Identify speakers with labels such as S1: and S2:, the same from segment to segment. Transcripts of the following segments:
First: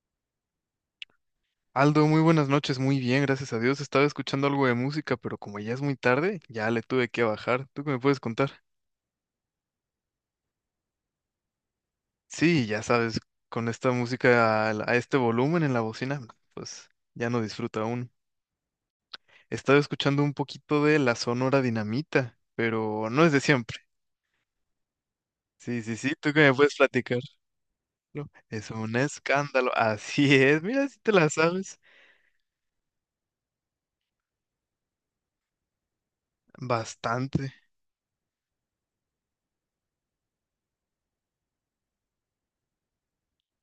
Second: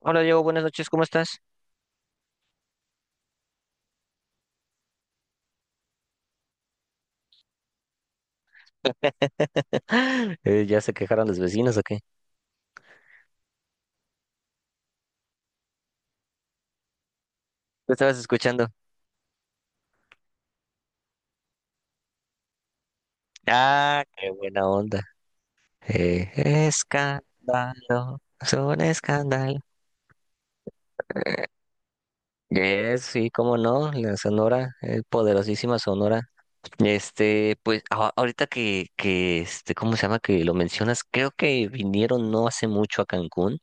S1: Hola Diego, buenas noches, ¿cómo estás?
S2: Aldo, muy buenas noches, muy bien, gracias a Dios. Estaba escuchando algo de música, pero como ya es muy tarde, ya le tuve que bajar. ¿Tú qué me puedes contar?
S1: ¿Ya se quejaron los vecinos o qué?
S2: Sí, ya sabes, con esta música a, este volumen en la bocina, pues ya no disfruta
S1: ¿Lo
S2: aún.
S1: estabas escuchando?
S2: Estaba escuchando un poquito de la Sonora Dinamita, pero no es de siempre.
S1: Ah, qué buena onda.
S2: Sí, sí, sí,
S1: Eh,
S2: ¿tú qué me puedes platicar?
S1: Escándalo,
S2: No,
S1: es
S2: es
S1: un
S2: un
S1: escándalo.
S2: escándalo, así es, mira si te la sabes.
S1: Sí, cómo no, la Sonora, poderosísima Sonora.
S2: Bastante.
S1: Pues ahorita que ¿cómo se llama? Que lo mencionas, creo que vinieron no hace mucho a Cancún.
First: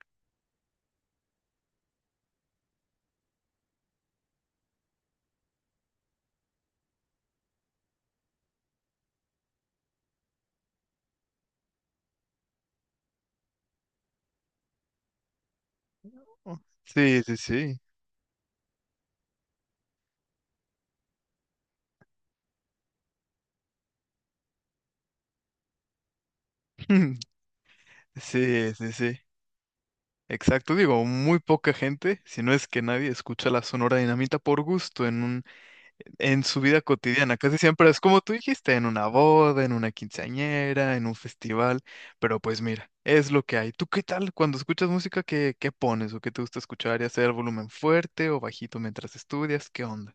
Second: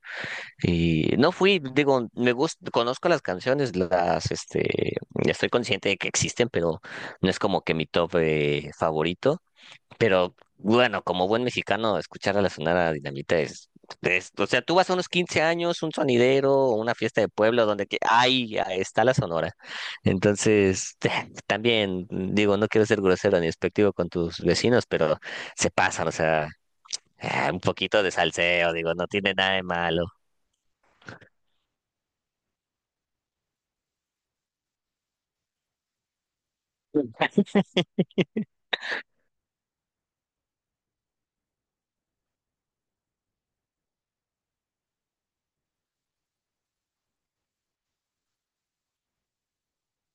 S1: Y no fui, digo, me gusta, conozco las canciones, estoy consciente de que existen, pero no es como que mi top favorito. Pero bueno, como buen mexicano, escuchar a la Sonora Dinamita es, o sea, tú vas a unos 15 años, un sonidero,
S2: Oh,
S1: o una
S2: sí,
S1: fiesta de
S2: sí,
S1: pueblo
S2: sí.
S1: donde que, ay, ahí está la Sonora. Entonces, también, digo, no quiero ser grosero ni despectivo con tus vecinos, pero se pasan, o sea, un poquito de salseo,
S2: Sí, sí,
S1: digo, no
S2: sí.
S1: tiene nada de malo.
S2: Exacto, digo, muy poca gente, si no es que nadie escucha la Sonora Dinamita por gusto en su vida cotidiana. Casi siempre es como tú dijiste, en una boda, en una quinceañera, en un festival, pero pues mira, es lo que hay. ¿Tú qué tal cuando escuchas música? ¿Qué pones o qué te gusta escuchar y hacer el volumen fuerte o bajito mientras estudias? ¿Qué onda?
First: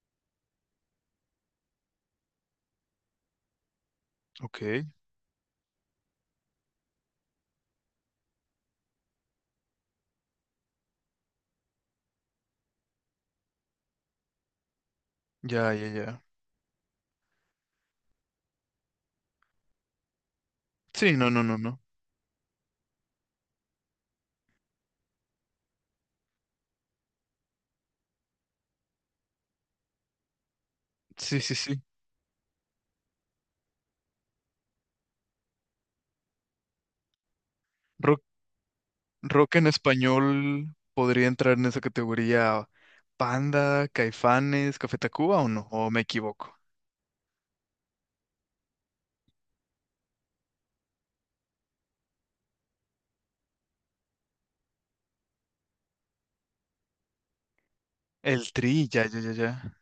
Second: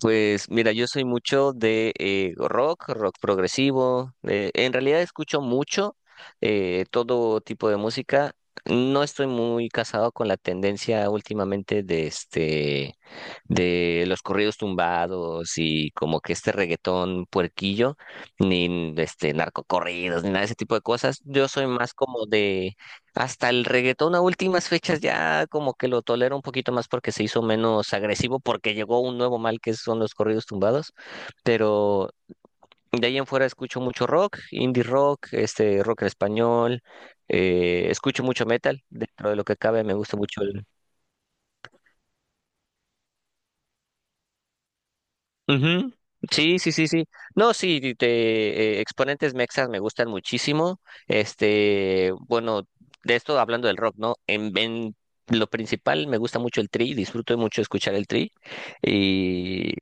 S1: Pues mira, yo soy mucho de rock, rock progresivo.
S2: Ok,
S1: En realidad escucho mucho todo tipo de música. No estoy muy casado con la tendencia últimamente de de los corridos tumbados
S2: ya, ya,
S1: y como
S2: ya.
S1: que este reggaetón puerquillo, ni este narcocorridos, ni nada de ese tipo de
S2: Sí,
S1: cosas.
S2: no, no,
S1: Yo
S2: no,
S1: soy
S2: no.
S1: más como hasta el reggaetón a últimas fechas ya como que lo tolero un poquito más porque se hizo menos agresivo, porque llegó un nuevo mal que son los corridos tumbados,
S2: Sí, sí, sí.
S1: pero de ahí en fuera escucho mucho rock, indie rock, este rock en español, escucho mucho metal, dentro de lo que
S2: Rock en
S1: cabe me gusta mucho.
S2: español podría entrar en esa categoría. Panda, Caifanes, Café Tacuba, o no, o
S1: Ujú.
S2: me equivoco.
S1: Sí, sí, sí, sí. No, sí, de exponentes mexas me gustan muchísimo. Este, bueno, de esto hablando del rock, ¿no? En lo principal me gusta mucho el Tri, disfruto mucho escuchar el Tri.
S2: El Tri, ya, ya, ya, ya.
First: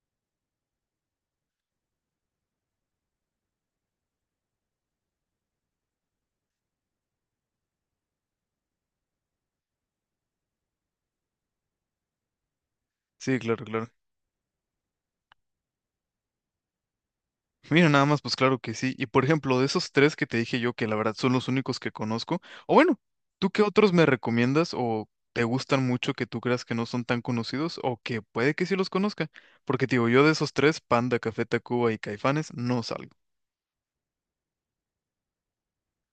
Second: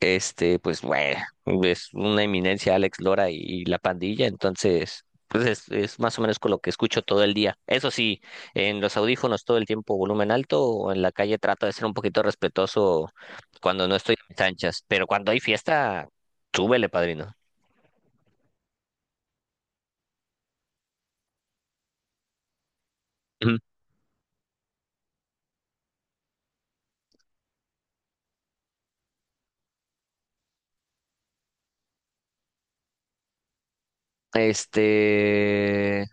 S1: Este, pues bueno, es una eminencia Alex Lora y la pandilla, entonces, pues es más o menos con lo que escucho todo el día. Eso sí, en los audífonos todo el tiempo volumen alto, o en la calle trato de ser un poquito respetuoso
S2: Sí, claro,
S1: cuando
S2: claro.
S1: no estoy en mis anchas, pero cuando hay fiesta, súbele, padrino.
S2: Mira, nada más, pues claro que sí. Y por ejemplo, de esos tres que te dije yo, que la verdad son los únicos que conozco, o bueno, ¿tú
S1: Ujú.
S2: qué otros me recomiendas o te gustan mucho que tú creas que no son tan conocidos o que puede que sí los conozca? Porque te digo, yo de esos tres, Panda, Café Tacuba y Caifanes, no salgo.
S1: Este,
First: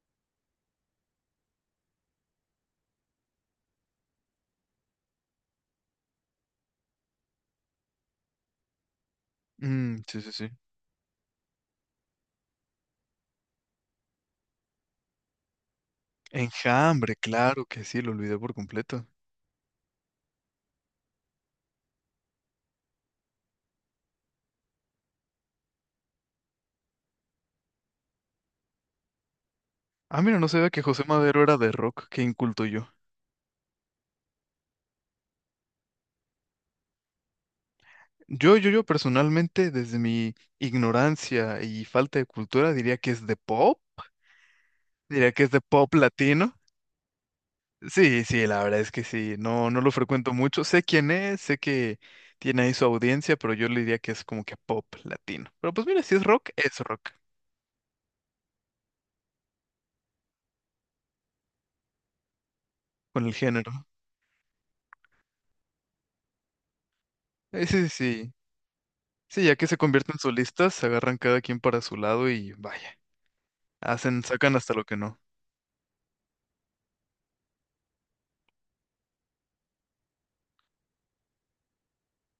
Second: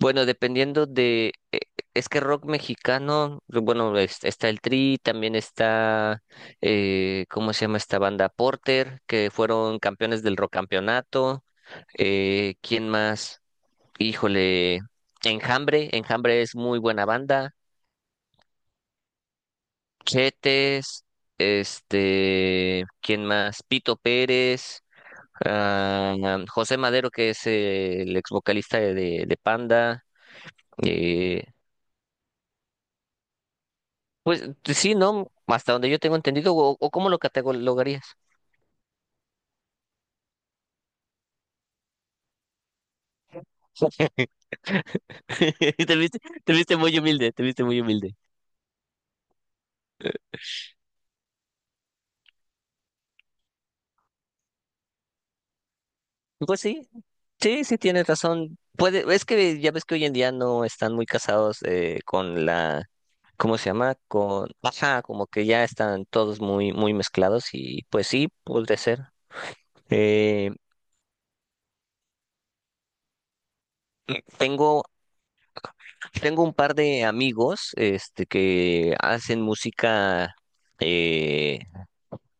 S1: bueno, dependiendo de, es que rock mexicano, bueno, está el Tri, también está, ¿cómo se llama esta banda? Porter, que fueron
S2: Mm, sí,
S1: campeones
S2: sí,
S1: del
S2: sí.
S1: rock campeonato. ¿Quién más? Híjole, Enjambre, Enjambre es muy buena
S2: Enjambre,
S1: banda.
S2: claro que sí, lo olvidé por completo.
S1: Chetes, este, ¿quién más? Pito Pérez, ah, José Madero, que es el ex vocalista de Panda.
S2: Ah, mira, no sabía que José Madero
S1: eh,
S2: era de rock, qué inculto yo.
S1: Pues sí, ¿no? Hasta donde yo tengo entendido, o cómo lo catalogarías.
S2: Yo personalmente, desde mi ignorancia y falta de cultura, diría que es de pop, diría que es de pop
S1: Te viste, Te
S2: latino.
S1: viste muy humilde, te viste muy humilde.
S2: Sí, sí, la verdad es que sí, no, no lo frecuento mucho. Sé quién es, sé que tiene ahí su audiencia, pero yo le diría que es como que pop latino. Pero pues mira, si es rock,
S1: Pues
S2: es
S1: sí,
S2: rock,
S1: sí, sí tienes razón. Puede, es que ya ves que hoy en día no están muy casados con la,
S2: con el
S1: ¿cómo se
S2: género.
S1: llama? Con, ajá, como que ya están todos muy, muy mezclados y
S2: Sí, sí,
S1: pues sí,
S2: sí.
S1: puede ser.
S2: Sí, ya que se convierten
S1: Eh,
S2: solistas, se agarran cada quien para su lado y vaya. Hacen, sacan hasta lo
S1: tengo,
S2: que no.
S1: tengo un par de amigos, este, que hacen música. eh,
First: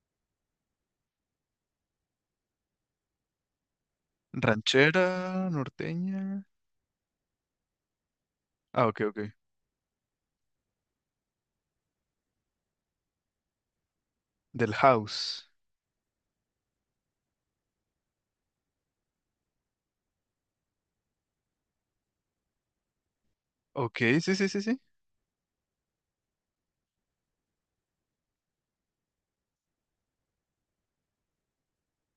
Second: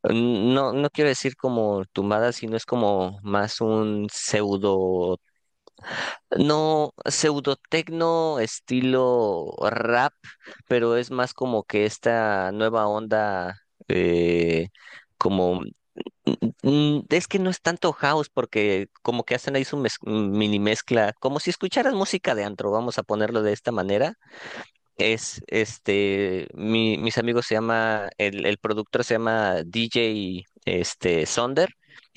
S1: No, no quiero decir como tumbada, sino es como más un
S2: Ranchera,
S1: pseudo,
S2: norteña.
S1: no, pseudo tecno
S2: Ah, ok, ok.
S1: estilo rap, pero es más como que esta nueva onda, eh,
S2: Del house.
S1: como, es que no es tanto house, porque como que hacen ahí su mini mezcla, como si escucharas música de antro, vamos a ponerlo de esta
S2: Ok,
S1: manera.
S2: sí, sí, sí, sí.
S1: Mis amigos se llama, el productor se llama DJ este, Sonder.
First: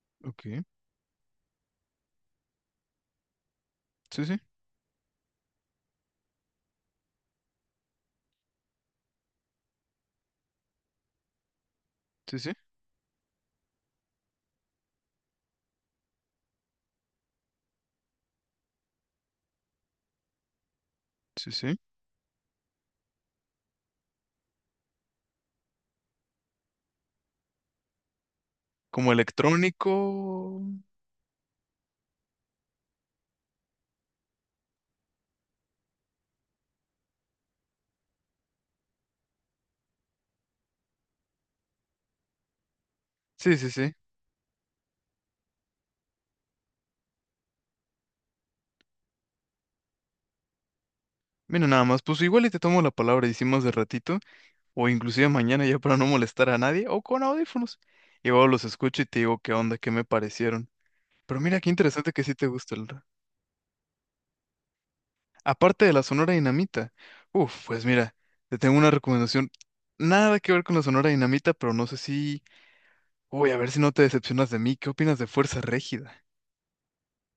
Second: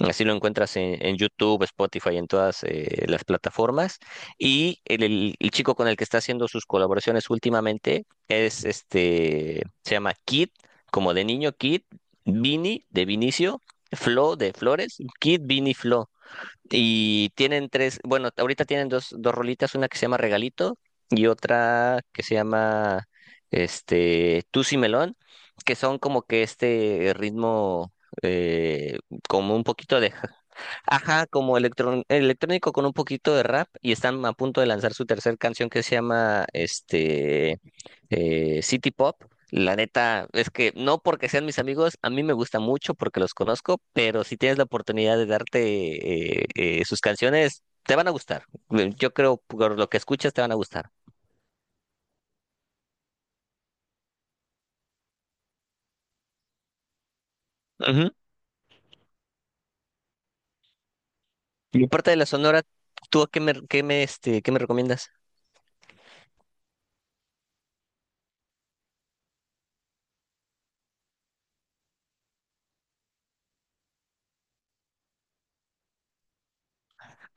S1: Así lo
S2: Ok,
S1: encuentras en YouTube, Spotify, en todas las plataformas.
S2: sí, sí,
S1: Y el chico con el que está haciendo sus colaboraciones últimamente es este, se llama Kid, como de niño, Kid,
S2: sí, sí,
S1: Vini de Vinicio, Flo de Flores, Kid, Vini, Flo. Y tienen tres, bueno, ahorita tienen dos, dos rolitas, una que se llama Regalito y
S2: sí, sí.
S1: otra que se llama este Tusi Melón, que son como que este ritmo eh,
S2: Como
S1: como un poquito de,
S2: electrónico.
S1: ajá, como electrónico con un poquito de rap y están a punto de lanzar su tercer canción que se llama City Pop. La neta es que no porque sean mis amigos, a mí me gusta mucho porque los
S2: Sí, sí,
S1: conozco,
S2: sí.
S1: pero si tienes la oportunidad de darte sus canciones, te van a gustar. Yo creo por lo que escuchas te van a gustar.
S2: Mira, nada más, pues igual y te tomo la palabra, hicimos de ratito, o inclusive mañana ya para no molestar a nadie, o con audífonos.
S1: Ujú.
S2: Y luego los escucho y te digo qué onda, qué me parecieron. Pero mira, qué
S1: Y
S2: interesante
S1: aparte de
S2: que
S1: la
S2: sí te
S1: Sonora,
S2: gusta el,
S1: ¿tú a qué me qué me recomiendas?
S2: aparte de la Sonora Dinamita. Uf, pues mira, te tengo una recomendación. Nada que ver con la Sonora Dinamita, pero no sé si... Uy, a ver si no te decepcionas de mí. ¿Qué opinas de Fuerza Régida?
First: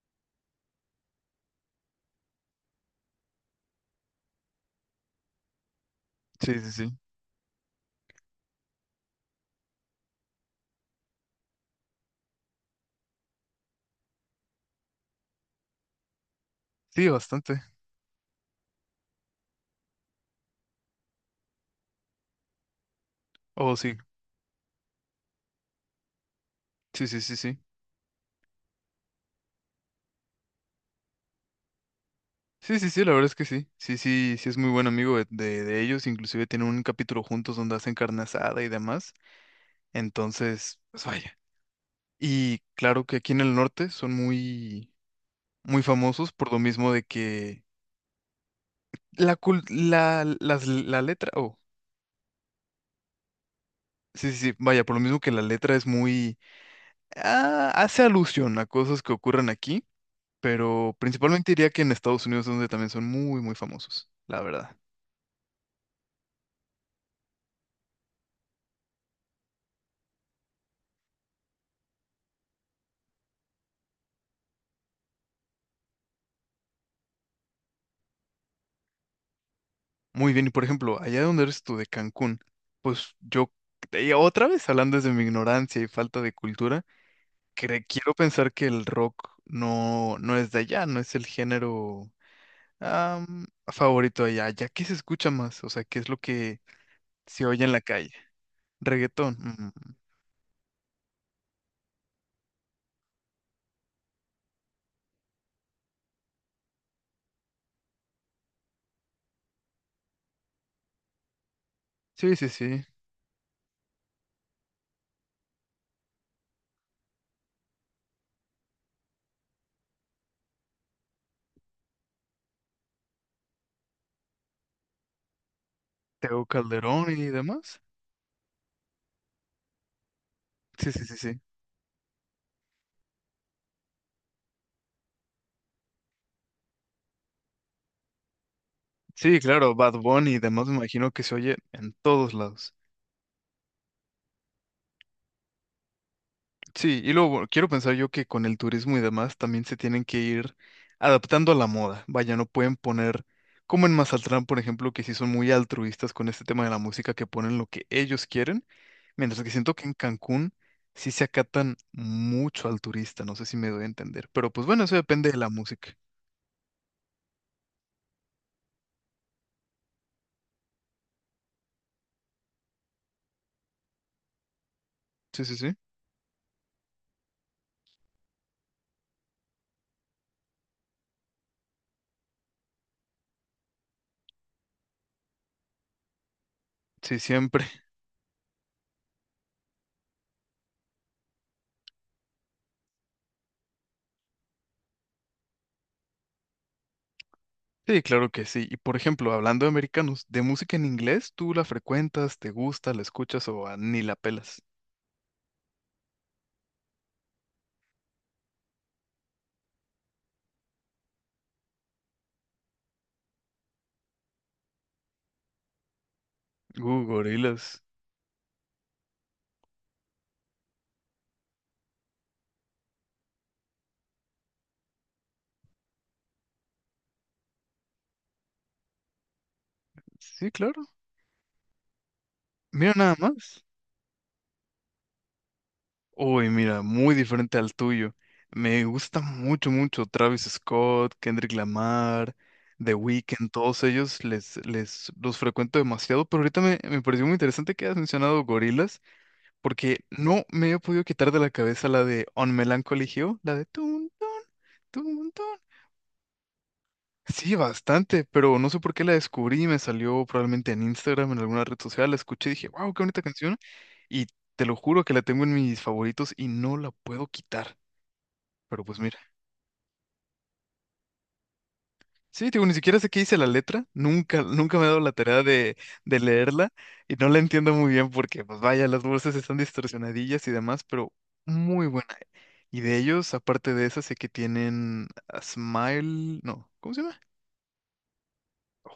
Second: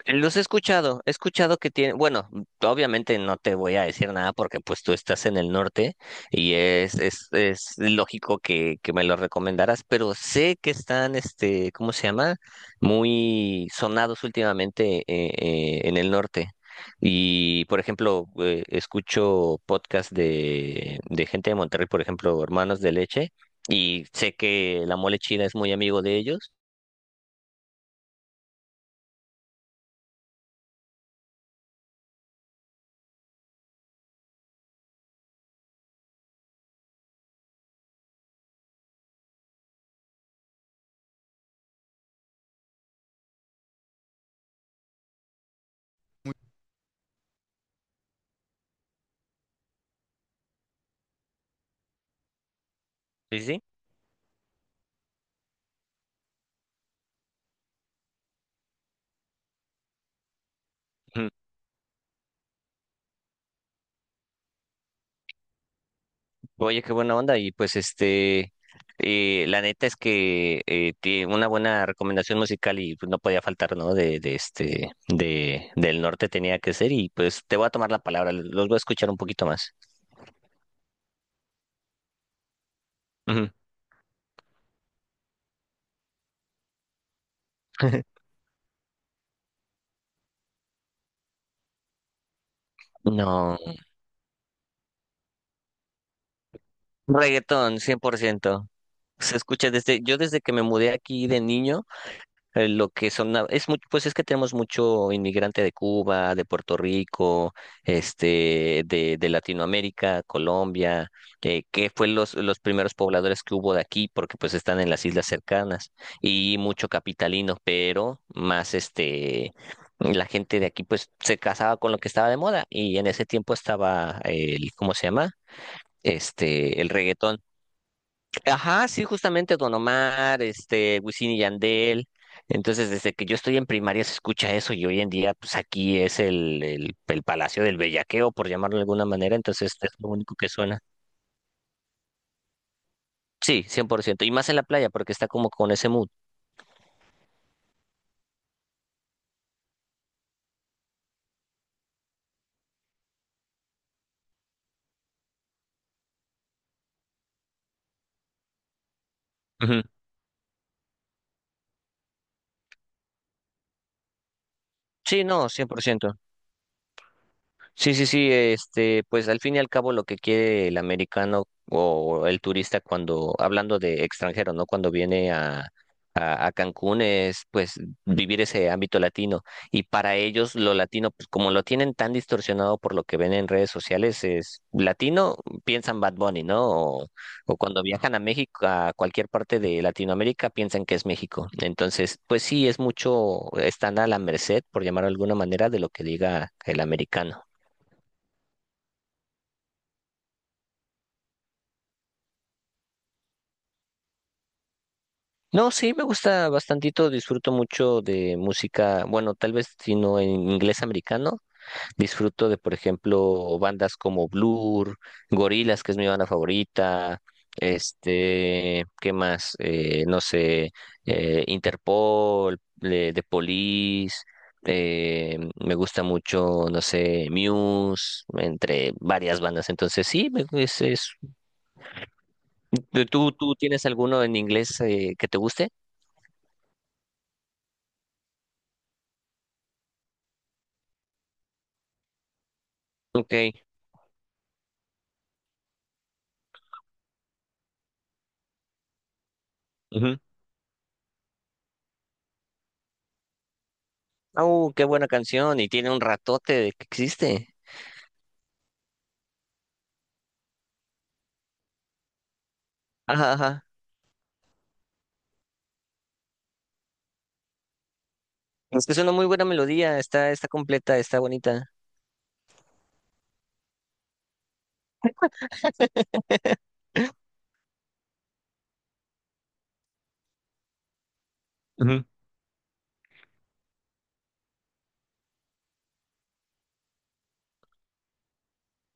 S1: Los he escuchado que tiene, bueno, obviamente no te voy a decir nada porque pues tú estás en el norte y
S2: Sí, sí,
S1: es,
S2: sí.
S1: es, es lógico que me lo recomendaras, pero sé que están, este, ¿cómo se llama? Muy sonados últimamente en el norte.
S2: Sí, bastante.
S1: Y, por ejemplo, escucho podcasts de gente de Monterrey, por ejemplo, Hermanos de Leche,
S2: Oh, sí.
S1: y sé que la mole china es muy amigo de ellos.
S2: Sí, sí, sí, sí. Sí, sí, sí, la verdad es que sí. Sí, sí, sí, es muy buen amigo de ellos. Inclusive tienen un capítulo juntos donde hacen carne asada y demás. Entonces, pues vaya. Y claro que aquí en el norte son muy, muy famosos por lo mismo de que la, cul- la, las- la letra, o
S1: Sí, sí.
S2: sí, sí, sí, vaya, por lo mismo que la letra es muy... ah, hace alusión a cosas que ocurren aquí, pero principalmente diría que en Estados Unidos es donde también son muy, muy famosos, la verdad.
S1: Oye, qué buena onda. Y pues este, la neta es que tiene una buena recomendación musical y pues, no podía faltar, ¿no? Del norte tenía que ser y pues te voy a tomar la palabra, los voy a escuchar un poquito más.
S2: Muy bien, y por ejemplo, allá donde eres tú, de Cancún, pues yo,
S1: Ujú.
S2: y otra vez hablando desde mi ignorancia y falta de cultura, quiero pensar que el rock no, no es de allá, no es el género am,
S1: No,
S2: favorito allá. ¿Ya qué se escucha más? O sea, ¿qué es lo que se oye en la
S1: reggaetón, cien
S2: calle?
S1: por ciento
S2: Reggaetón.
S1: Se
S2: Mm,
S1: escucha
S2: mm, mm.
S1: desde, yo desde que me mudé aquí de niño. Lo que son, es mucho, pues es que tenemos mucho inmigrante de Cuba, de Puerto Rico, este, de Latinoamérica, Colombia, que fue los,
S2: Sí, sí,
S1: los
S2: sí.
S1: primeros pobladores que hubo de aquí, porque pues están en las islas cercanas, y mucho capitalino, pero más este, la gente de aquí pues se casaba con lo que estaba de moda, y en ese tiempo estaba el, ¿cómo se llama?
S2: Tego
S1: Este, el
S2: Calderón y
S1: reggaetón.
S2: demás.
S1: Ajá, sí, justamente Don Omar,
S2: Sí,
S1: este,
S2: sí, sí,
S1: Wisin y
S2: sí.
S1: Yandel. Entonces, desde que yo estoy en primaria se escucha eso y hoy en día, pues aquí es el Palacio del Bellaqueo, por llamarlo de alguna manera.
S2: Sí,
S1: Entonces,
S2: claro,
S1: es
S2: Bad
S1: lo
S2: Bunny
S1: único
S2: y
S1: que
S2: demás me
S1: suena.
S2: imagino que se oye en todos lados.
S1: Sí, 100%. Y más en la playa, porque está como con ese mood.
S2: Sí, y luego bueno, quiero pensar yo que con el turismo y demás también se tienen que ir adaptando a la moda. Vaya, no pueden poner, como en Mazatlán, por ejemplo, que sí son muy altruistas con este tema de la música, que ponen lo que ellos quieren, mientras que siento
S1: Ujú.
S2: que en Cancún sí se acatan mucho al turista, no sé si me doy a entender. Pero pues bueno, eso
S1: Sí,
S2: depende de
S1: no,
S2: la
S1: cien por
S2: música.
S1: ciento Sí, sí, sí, este, pues al fin y al cabo lo que quiere el americano o el turista cuando, hablando de extranjero, ¿no? Cuando viene
S2: Sí, sí,
S1: a,
S2: sí.
S1: a, a Cancún es pues vivir ese ámbito latino. Y para ellos lo latino, pues como lo tienen tan distorsionado por lo que ven en redes sociales, es latino, piensan Bad Bunny, ¿no?
S2: Sí,
S1: O
S2: siempre.
S1: cuando viajan a México, a cualquier parte de Latinoamérica, piensan que es México. Entonces, pues sí, es mucho, están a la merced, por llamarlo de alguna manera, de lo que diga el americano.
S2: Sí, claro que sí. Y por ejemplo, hablando de americanos, ¿de música en inglés tú la frecuentas, te gusta, la escuchas o ah, ni la pelas?
S1: No, sí, me gusta bastantito, disfruto mucho de música, bueno, tal vez si no en inglés americano, disfruto de, por ejemplo, bandas como Blur, Gorillaz, que es mi banda favorita,
S2: Gorilas.
S1: este, ¿qué más? No sé, Interpol, de The Police, eh, me gusta mucho, no sé, Muse, entre varias bandas, entonces sí,
S2: Sí, claro. Mira nada
S1: ¿tú
S2: más.
S1: tienes alguno en inglés que te guste?
S2: Uy, mira, muy diferente al tuyo. Me gusta mucho, mucho Travis Scott, Kendrick Lamar, The Weeknd,
S1: Ok.
S2: todos ellos les, les los frecuento demasiado, pero ahorita me pareció muy interesante que hayas mencionado gorilas, porque no me he podido quitar de la cabeza la de On Melancholy Hill, la de tun, tun,
S1: Qué buena
S2: tun, tun.
S1: canción y tiene un ratote de que
S2: Sí,
S1: existe.
S2: bastante, pero no sé por qué la descubrí, me salió probablemente en Instagram, en alguna red social, la escuché y dije, wow, qué bonita
S1: Ajá,
S2: canción.
S1: ajá.
S2: Y te lo juro que la tengo en mis favoritos y no la puedo quitar.
S1: Es
S2: Pero
S1: que es
S2: pues
S1: una
S2: mira,
S1: muy buena melodía, está completa, está bonita.
S2: sí, digo, ni siquiera sé qué dice la letra, nunca, nunca me he dado la tarea de, leerla y no la entiendo muy bien porque, pues vaya, las voces están distorsionadillas y demás, pero muy
S1: Ujú.
S2: buena. Y de ellos, aparte de esa, sé que tienen a Smile, no, ¿cómo se llama?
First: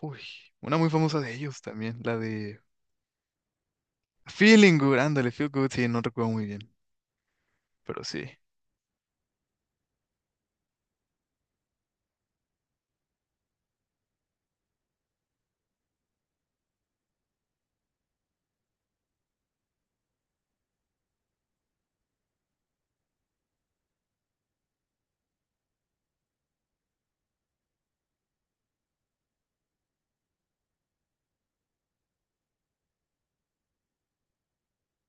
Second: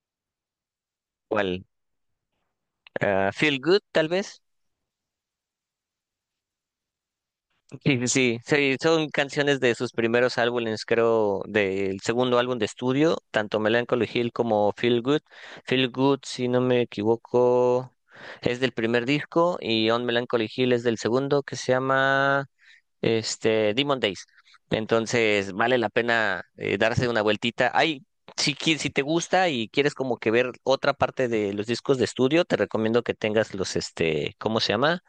S2: Uy, una muy famosa de ellos
S1: ¿Cuál?
S2: también, la de...
S1: Ah, Feel Good, tal vez.
S2: Feeling good, ándale, feel good, sí, no recuerdo muy bien,
S1: Sí,
S2: pero
S1: sí,
S2: sí,
S1: sí, sí, son canciones de sus primeros álbumes, creo, del segundo álbum de estudio, tanto Melancholy Hill como Feel Good. Feel Good, si no me equivoco, es del primer disco y On Melancholy Hill es del segundo, que se llama este, Demon Days. Entonces, vale la pena darse una vueltita. Ay, si te gusta y quieres como que ver otra parte de los discos de estudio, te recomiendo que tengas los, este, ¿cómo se llama?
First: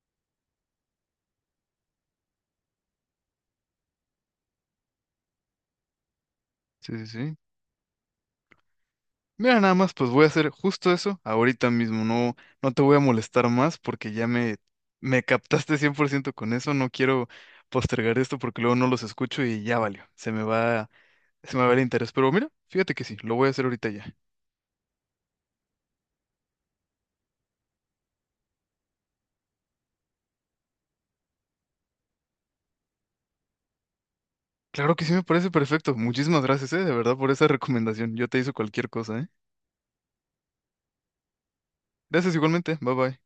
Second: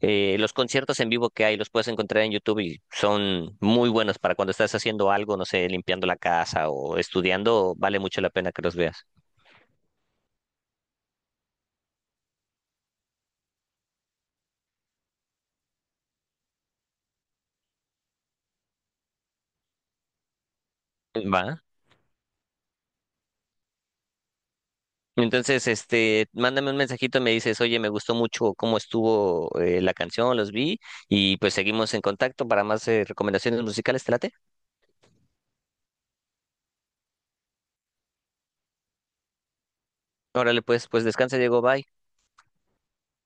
S1: Los conciertos en vivo que hay, los puedes encontrar en YouTube y son muy buenos para cuando estás haciendo algo, no sé, limpiando la casa
S2: sí,
S1: o
S2: sí, sí.
S1: estudiando, vale mucho la pena que los veas.
S2: Mira, nada más, pues voy a hacer justo eso ahorita mismo, no, no te voy a molestar más porque ya me captaste 100% con eso, no quiero postergar esto porque luego no los escucho y ya valió, se me va,
S1: Va.
S2: se me va el interés, pero mira, fíjate que sí, lo voy a hacer ahorita ya.
S1: Entonces, este, mándame un mensajito, me dices, oye, me gustó mucho cómo estuvo la canción, los vi, y pues seguimos en contacto para más recomendaciones musicales, ¿te late?
S2: Claro que sí, me parece perfecto, muchísimas gracias, de verdad, por esa recomendación, yo te hice cualquier cosa, eh.
S1: Órale, pues, pues descansa, Diego, bye.
S2: Gracias igualmente, bye bye.